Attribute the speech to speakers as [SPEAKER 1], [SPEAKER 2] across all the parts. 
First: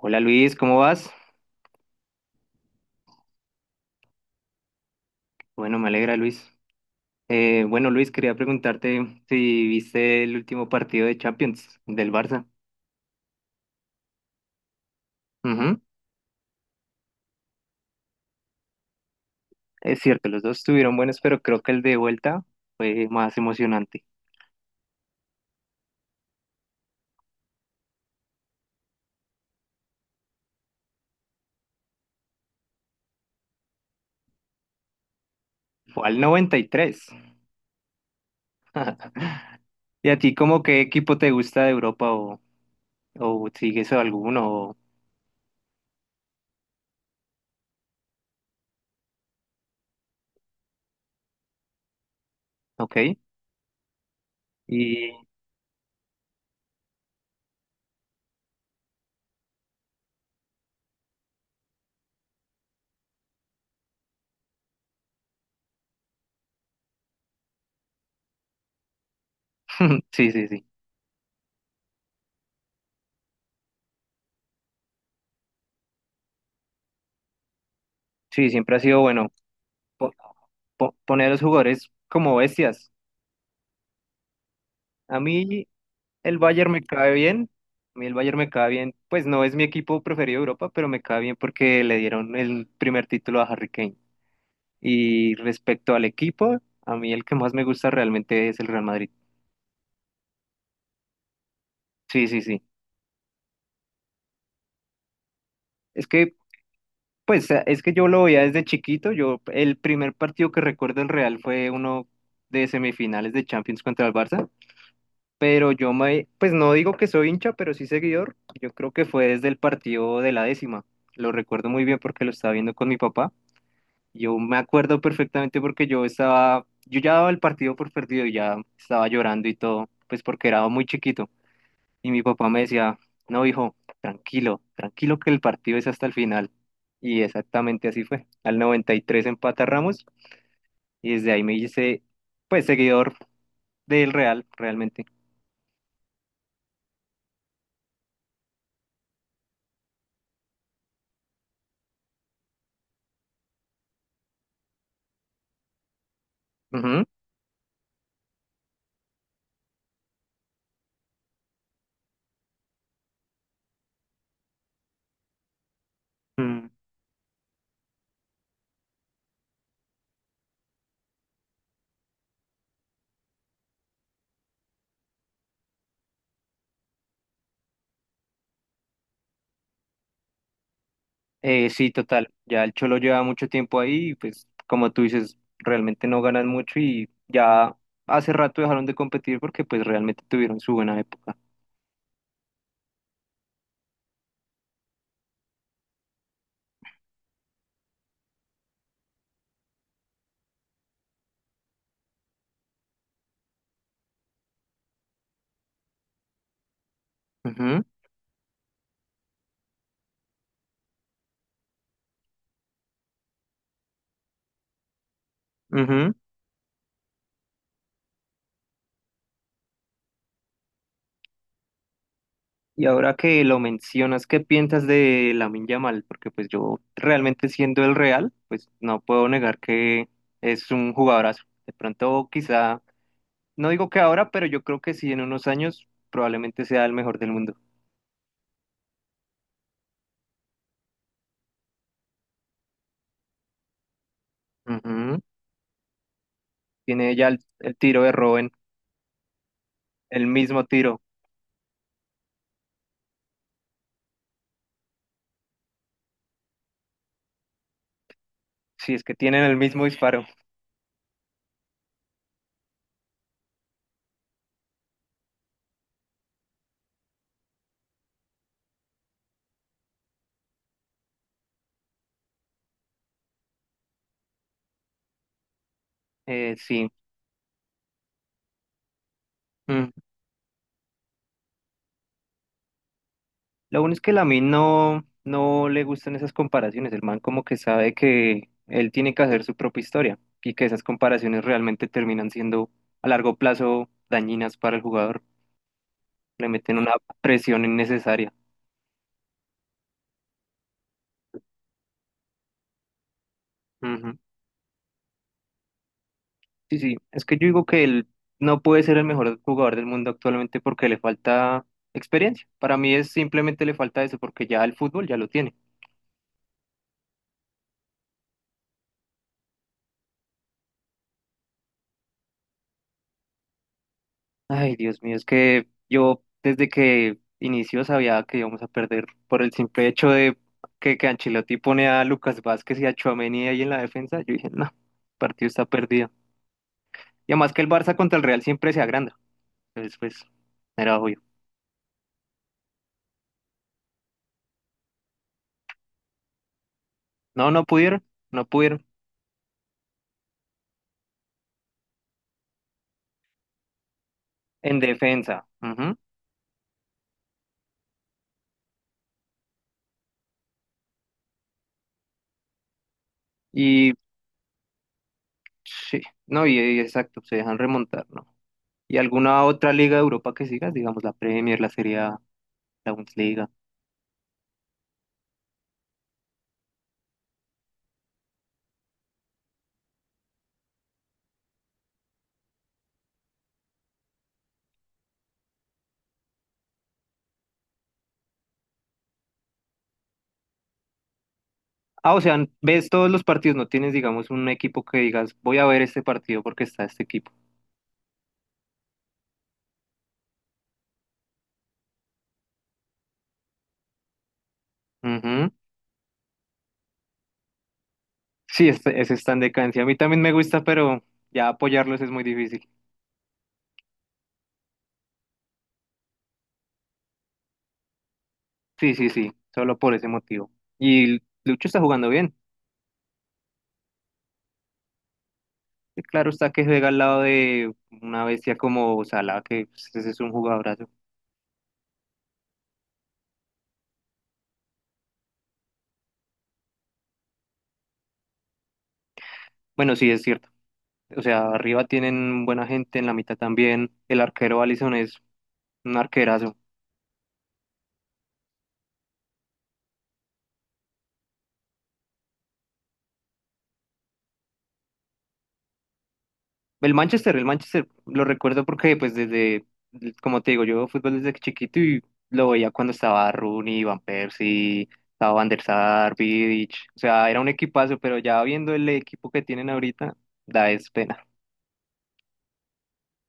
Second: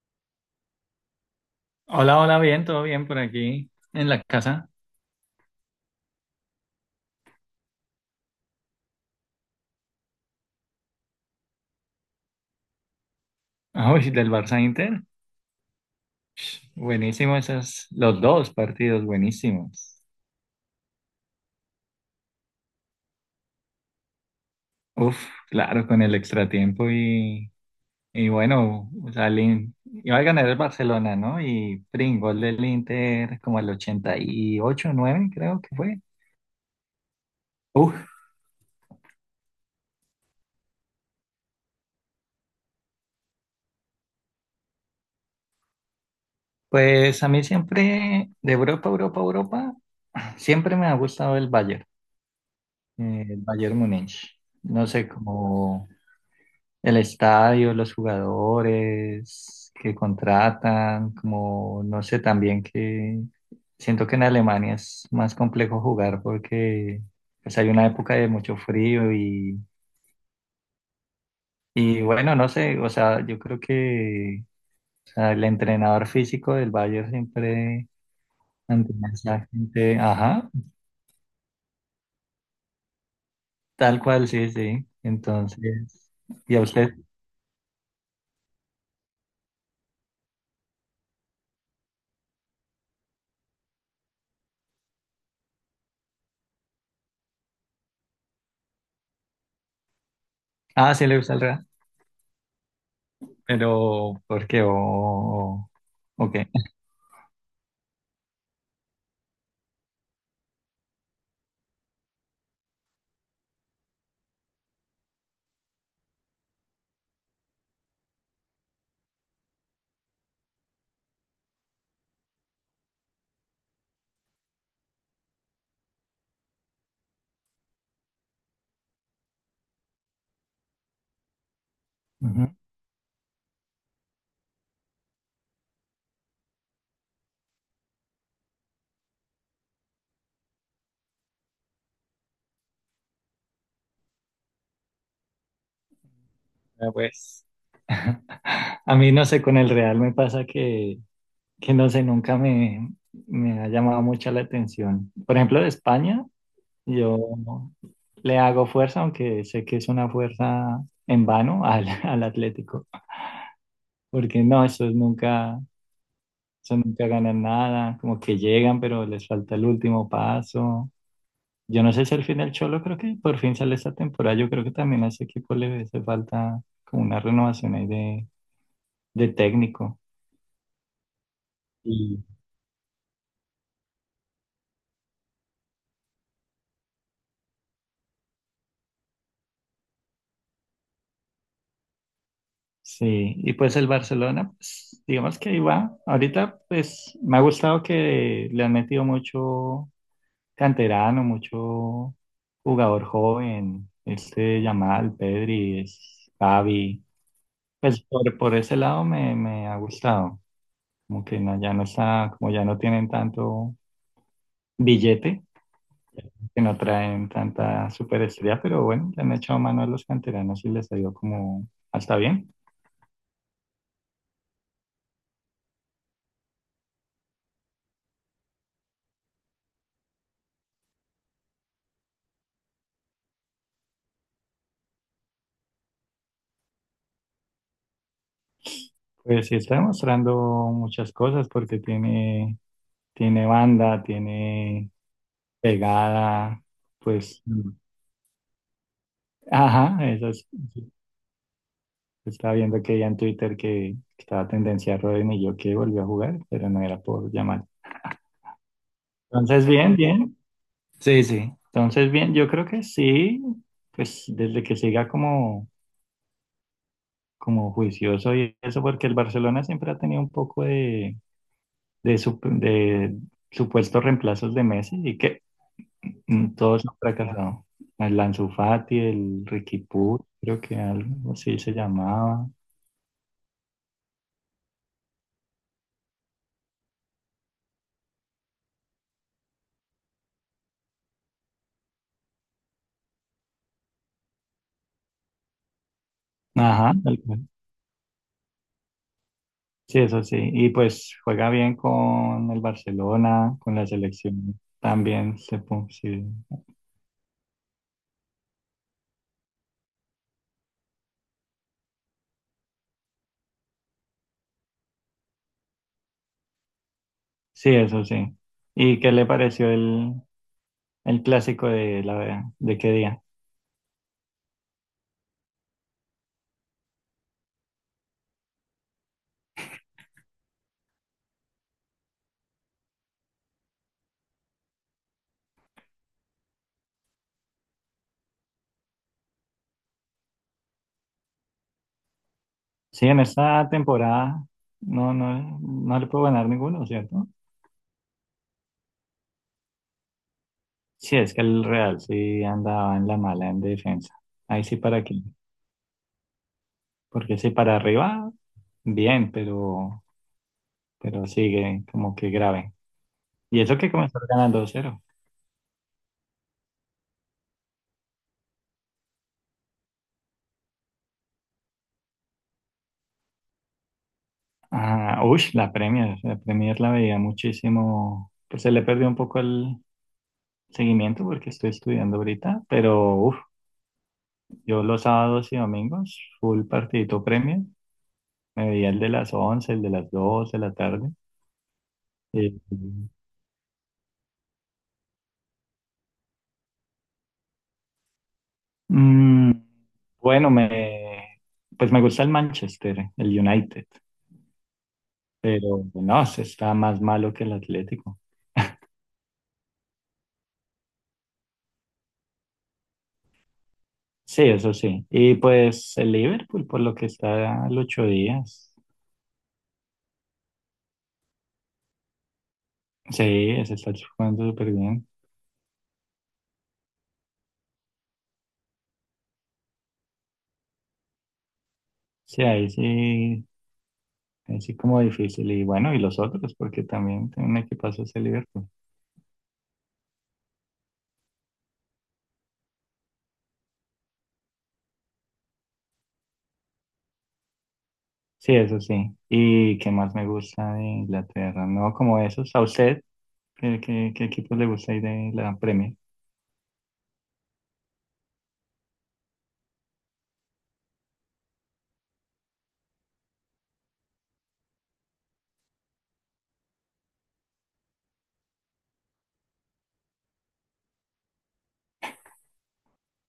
[SPEAKER 1] Hola Luis, ¿cómo vas?
[SPEAKER 2] Hola, hola, bien, todo bien por aquí en la casa.
[SPEAKER 1] Bueno, me alegra Luis. Bueno Luis, quería preguntarte si viste el último partido de Champions del Barça.
[SPEAKER 2] Ah, uy, del Barça Inter.
[SPEAKER 1] Ujú.
[SPEAKER 2] Buenísimo esos, los dos partidos,
[SPEAKER 1] Es
[SPEAKER 2] buenísimos.
[SPEAKER 1] cierto, los dos estuvieron buenos, pero creo que el de vuelta fue más emocionante.
[SPEAKER 2] Uf, claro, con el extratiempo y bueno, o sea, iba a ganar el Barcelona, ¿no? Gol del Inter como el 88, 89 creo que fue.
[SPEAKER 1] Fue al 93. ¿Y tres.
[SPEAKER 2] Uf,
[SPEAKER 1] ¿Y a ti como qué equipo te gusta de Europa o sigues a alguno? O-
[SPEAKER 2] pues a mí siempre, de Europa, Europa, Europa, siempre me ha gustado
[SPEAKER 1] Ok.
[SPEAKER 2] el Bayern Múnich. No sé
[SPEAKER 1] Y
[SPEAKER 2] cómo. El estadio, los jugadores que contratan, como no sé, también que siento que en Alemania es más complejo jugar porque pues, hay una época de mucho frío y,
[SPEAKER 1] sí, sí, sí.
[SPEAKER 2] y bueno, no sé, o sea, yo creo que o sea, el entrenador físico del Bayern siempre
[SPEAKER 1] Sí, siempre ha sido
[SPEAKER 2] mantiene a
[SPEAKER 1] bueno
[SPEAKER 2] esa gente,
[SPEAKER 1] po-
[SPEAKER 2] ajá,
[SPEAKER 1] poner a los jugadores como bestias.
[SPEAKER 2] tal cual, sí, sí.
[SPEAKER 1] A mí
[SPEAKER 2] Entonces,
[SPEAKER 1] El
[SPEAKER 2] ¿y a
[SPEAKER 1] Bayern me
[SPEAKER 2] usted?
[SPEAKER 1] cae bien. A mí el Bayern me cae bien. Pues no es mi equipo preferido de Europa, pero me cae bien porque le dieron el primer título a Harry Kane. Y respecto al equipo, a mí el que más me gusta realmente es el Real Madrid.
[SPEAKER 2] Ah, sí le gusta el Real,
[SPEAKER 1] Sí, sí, sí.
[SPEAKER 2] pero ¿por qué?
[SPEAKER 1] Es
[SPEAKER 2] ¿O
[SPEAKER 1] que,
[SPEAKER 2] qué?
[SPEAKER 1] pues, es que yo lo veía desde chiquito. Yo, el primer partido que recuerdo del Real fue uno de semifinales de Champions contra el Barça. Pero pues no digo que soy hincha, pero sí seguidor. Yo creo que fue desde el partido de la décima. Lo recuerdo muy bien porque lo estaba viendo con mi papá. Yo me acuerdo perfectamente porque yo estaba, yo ya daba el partido por perdido y ya estaba llorando y todo, pues porque era muy chiquito. Y mi papá
[SPEAKER 2] Ujú.
[SPEAKER 1] me decía, no, hijo, tranquilo, tranquilo que el partido es hasta el final. Y exactamente así fue. Al 93 empata Ramos y desde ahí me hice, pues, seguidor del Real, realmente.
[SPEAKER 2] Ah, pues a mí no sé, con el Real me pasa que no sé, nunca me ha llamado mucho la atención. Por ejemplo, de España,
[SPEAKER 1] Ujú.
[SPEAKER 2] yo le hago fuerza, aunque sé que es una fuerza en vano al Atlético, porque no, esos nunca,
[SPEAKER 1] Mm.
[SPEAKER 2] esos nunca ganan nada, como que llegan, pero les falta el último paso. Yo no sé si al final Cholo creo que por fin sale esta temporada, yo creo que también a ese equipo le hace falta como una renovación ahí de técnico.
[SPEAKER 1] Sí, total. Ya el Cholo lleva mucho tiempo ahí y pues como tú dices, realmente no ganan mucho y ya hace rato dejaron de competir porque pues realmente tuvieron su buena época.
[SPEAKER 2] Sí, y pues el Barcelona, pues, digamos que ahí va. Ahorita, pues me ha gustado que le han metido mucho canterano, mucho jugador joven, este Yamal, Pedri, Gavi. Pues por ese lado me ha gustado. Como que ya no está, como ya no tienen tanto billete,
[SPEAKER 1] Ujú, ujú.
[SPEAKER 2] que no traen tanta superestrella, pero bueno, le han echado mano a los canteranos y les ha ido como hasta bien.
[SPEAKER 1] Y ahora que lo mencionas, ¿qué piensas de Lamine Yamal? Porque pues yo realmente siendo el Real, pues no puedo negar que es un jugadorazo. De pronto quizá, no digo que ahora, pero yo creo que sí en unos años probablemente sea el mejor del mundo.
[SPEAKER 2] Pues sí está demostrando muchas cosas porque tiene, tiene banda, tiene
[SPEAKER 1] Ujú.
[SPEAKER 2] pegada,
[SPEAKER 1] Tiene ya
[SPEAKER 2] pues,
[SPEAKER 1] el tiro de Robben,
[SPEAKER 2] ajá,
[SPEAKER 1] el
[SPEAKER 2] eso
[SPEAKER 1] mismo tiro.
[SPEAKER 2] estaba viendo que ya en Twitter que estaba tendencia a Rodri y yo que volvió a jugar, pero no era por llamar.
[SPEAKER 1] Sí, es que tienen el
[SPEAKER 2] Entonces,
[SPEAKER 1] mismo
[SPEAKER 2] bien,
[SPEAKER 1] disparo.
[SPEAKER 2] bien. Sí, sí. Entonces, bien, yo creo que sí, pues desde que siga como juicioso y eso, porque el Barcelona siempre ha tenido un poco de supuestos reemplazos de Messi y que Todos
[SPEAKER 1] Sí.
[SPEAKER 2] han fracasado. El Ansu Fati, el Ricky
[SPEAKER 1] Mm.
[SPEAKER 2] Puig, creo que algo así se llamaba.
[SPEAKER 1] Lo bueno es que a mí no le gustan esas comparaciones. El man como que sabe que él tiene que hacer su propia historia y que esas comparaciones realmente terminan siendo a largo plazo dañinas para el jugador. Le meten una
[SPEAKER 2] Ajá, tal cual.
[SPEAKER 1] presión innecesaria.
[SPEAKER 2] Sí, eso sí. Y pues juega bien con el Barcelona, con la
[SPEAKER 1] Ujú.
[SPEAKER 2] selección. También sí.
[SPEAKER 1] Sí, sí. Es que yo digo que él no puede ser el mejor jugador del mundo actualmente porque le falta experiencia. Para mí es simplemente le falta eso porque ya el fútbol ya lo tiene.
[SPEAKER 2] Sí, eso sí. ¿Y qué le pareció el clásico de la de qué día?
[SPEAKER 1] Ay, Dios mío, es que yo desde que inició sabía que íbamos a perder por el simple hecho de que Ancelotti pone a Lucas Vázquez y a Tchouaméni ahí en la defensa. Yo dije, no, el partido está perdido. Y además que el Barça contra el Real siempre se agranda. Entonces, pues, era obvio.
[SPEAKER 2] Sí, en esta temporada no, no, no le puedo ganar ninguno, ¿cierto?
[SPEAKER 1] No, no pudieron, no pudieron.
[SPEAKER 2] Sí, es que el Real sí andaba en la mala en defensa. Ahí sí
[SPEAKER 1] En
[SPEAKER 2] para qué.
[SPEAKER 1] defensa, ujú.
[SPEAKER 2] Porque si para arriba, bien, pero sigue como que grave. Y eso que
[SPEAKER 1] Y
[SPEAKER 2] comenzó ganando cero 0.
[SPEAKER 1] sí, no, y exacto, se dejan remontar, ¿no? ¿Y alguna otra liga de Europa que sigas? Digamos, la Premier, la Serie A, la Bundesliga.
[SPEAKER 2] Ah, uy, la Premier, la Premier la veía muchísimo. Pues se le perdió un poco el seguimiento porque estoy estudiando ahorita, pero uf, yo los sábados y domingos, full partidito Premier, me veía el de las 11 el de las 2 de la tarde.
[SPEAKER 1] Ah, o sea,
[SPEAKER 2] Y,
[SPEAKER 1] ves todos los partidos, no tienes, digamos, un equipo que digas, voy a ver este partido porque está este equipo.
[SPEAKER 2] mm, bueno, pues me gusta el Manchester, el United.
[SPEAKER 1] Ujú.
[SPEAKER 2] Pero no, se está más malo que el Atlético.
[SPEAKER 1] Sí, este- ese está en decadencia. A mí también me gusta, pero ya apoyarlos es muy difícil.
[SPEAKER 2] Sí, eso sí. Y pues el Liverpool, por lo que está al ocho días.
[SPEAKER 1] Sí, sí, sí, solo por ese motivo. Y Lucho está jugando bien.
[SPEAKER 2] Sí, se está jugando súper bien.
[SPEAKER 1] Y claro está que juega al lado de una bestia como Salah, que pues, ese es un jugadorazo.
[SPEAKER 2] Sí, ahí sí, ahí sí como difícil. Y bueno, y los otros, porque también tiene un equipazo ese Liverpool.
[SPEAKER 1] Bueno, sí, es cierto. O sea, arriba tienen buena gente, en la mitad también. El arquero Alisson es un arquerazo.
[SPEAKER 2] Sí, eso sí. ¿Y qué más me gusta de Inglaterra? No, como esos. ¿A usted qué equipo le gusta ahí de la Premier?
[SPEAKER 1] El Manchester, lo recuerdo porque, pues, desde, como te digo, yo veo fútbol desde chiquito y lo veía cuando estaba Rooney, Van Persie, estaba Van der Sar, Vidic, o sea, era un equipazo, pero ya viendo el equipo que tienen ahorita, da es pena.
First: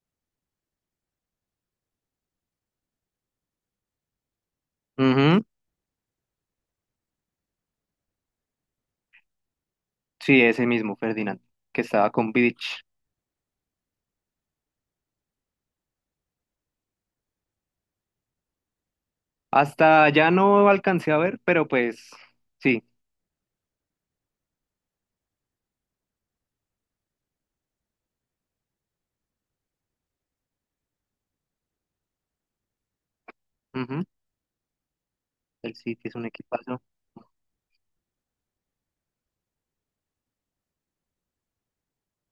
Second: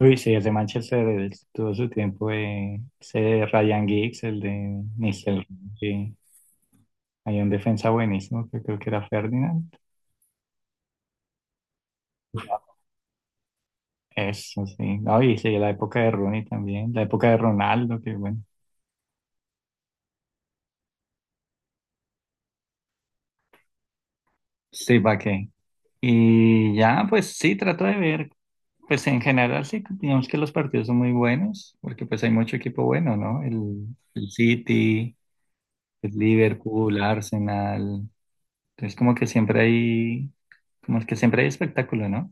[SPEAKER 2] Uy, sí, el de Manchester, todo su tiempo, ese Ryan Giggs, el de
[SPEAKER 1] Ujú.
[SPEAKER 2] Mr. Hay un defensa buenísimo que creo que era Ferdinand.
[SPEAKER 1] Sí, ese mismo, Ferdinand, que estaba con Vidic.
[SPEAKER 2] Eso sí. No, y sí, la época de Rooney también, la época de Ronaldo, que bueno.
[SPEAKER 1] Hasta ya no alcancé a ver, pero pues, sí,
[SPEAKER 2] Sí, ¿para qué? Y ya, pues sí, trato de ver. Pues en general sí, digamos que los partidos son muy buenos, porque pues hay mucho equipo bueno, ¿no? El,
[SPEAKER 1] ujú.
[SPEAKER 2] el City,
[SPEAKER 1] El City
[SPEAKER 2] el
[SPEAKER 1] es un equipazo.
[SPEAKER 2] Liverpool, Arsenal. Entonces como que siempre hay, como es que siempre hay espectáculo, ¿no?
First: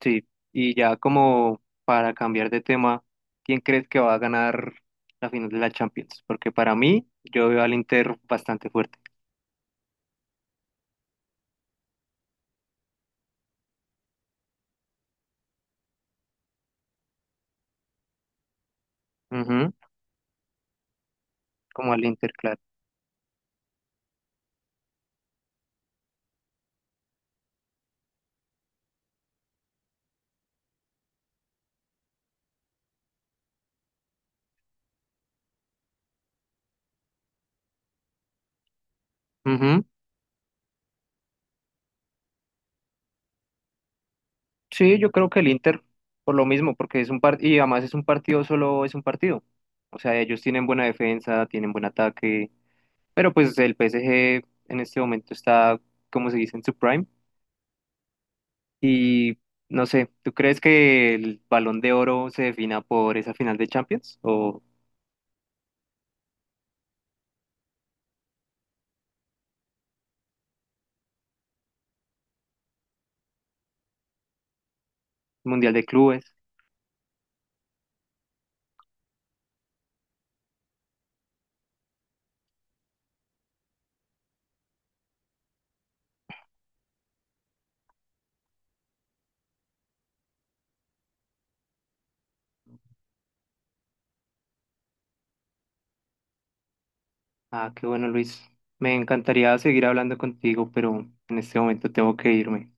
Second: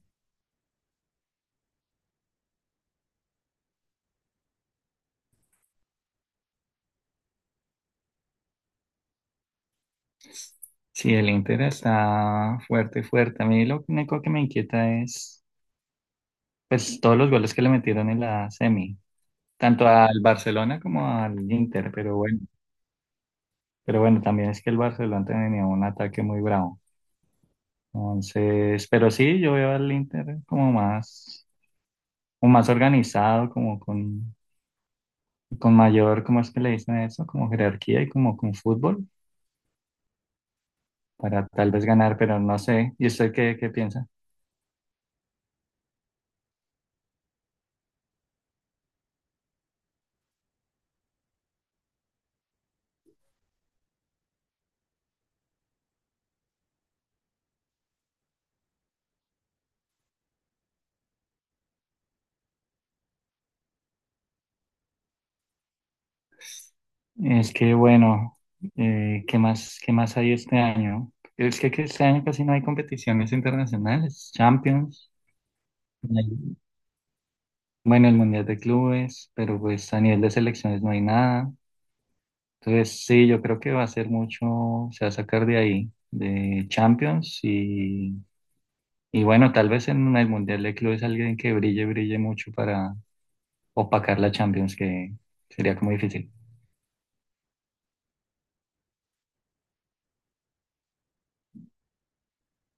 [SPEAKER 1] Sí, y ya como para cambiar de tema, ¿quién crees que va a ganar la final de la Champions? Porque para mí, yo veo al Inter bastante fuerte.
[SPEAKER 2] Sí, el Inter está fuerte, fuerte. A mí lo único que me inquieta es pues todos los goles que le metieron en la semi,
[SPEAKER 1] Ujú.
[SPEAKER 2] tanto al Barcelona como al Inter,
[SPEAKER 1] Como al
[SPEAKER 2] pero
[SPEAKER 1] Inter,
[SPEAKER 2] bueno,
[SPEAKER 1] claro.
[SPEAKER 2] también es que el Barcelona tenía un ataque muy bravo. Entonces, pero sí, yo veo al Inter como más organizado, como con mayor, ¿cómo es que le dicen eso? Como jerarquía y como con fútbol
[SPEAKER 1] Ujú.
[SPEAKER 2] para tal vez ganar, pero no sé. ¿Y usted qué piensa?
[SPEAKER 1] Sí, yo creo que el Inter, por lo mismo, porque es un partido, y además es un partido, solo es un partido. O sea, ellos tienen buena defensa, tienen buen ataque, pero pues el PSG en este momento está, como se dice, en su prime. Y no sé, ¿tú crees que el Balón de Oro se defina por esa final de Champions? ¿O
[SPEAKER 2] Es que bueno, ¿qué más hay este año? Es que este año casi no hay competiciones internacionales, Champions.
[SPEAKER 1] Mundial de Clubes.
[SPEAKER 2] Bueno, el Mundial de Clubes, pero pues a nivel de selecciones no hay nada. Entonces, sí, yo creo que va a ser mucho, se va a sacar de ahí, de Champions y bueno, tal vez en el Mundial de Clubes alguien que brille, brille mucho para opacar la Champions, que sería como difícil.
[SPEAKER 1] Ah, qué bueno, Luis. Me encantaría seguir hablando contigo, pero en este momento tengo que irme.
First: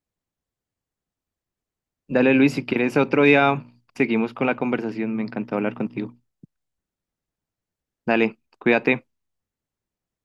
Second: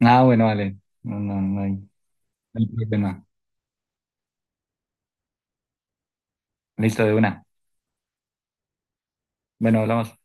[SPEAKER 2] Ah, bueno, vale, no, no, no hay, no
[SPEAKER 1] Dale, Luis, si
[SPEAKER 2] hay
[SPEAKER 1] quieres otro
[SPEAKER 2] problema.
[SPEAKER 1] día, seguimos con la conversación. Me encantó hablar contigo.
[SPEAKER 2] Listo, de una.
[SPEAKER 1] Dale, cuídate.
[SPEAKER 2] Bueno, hablamos.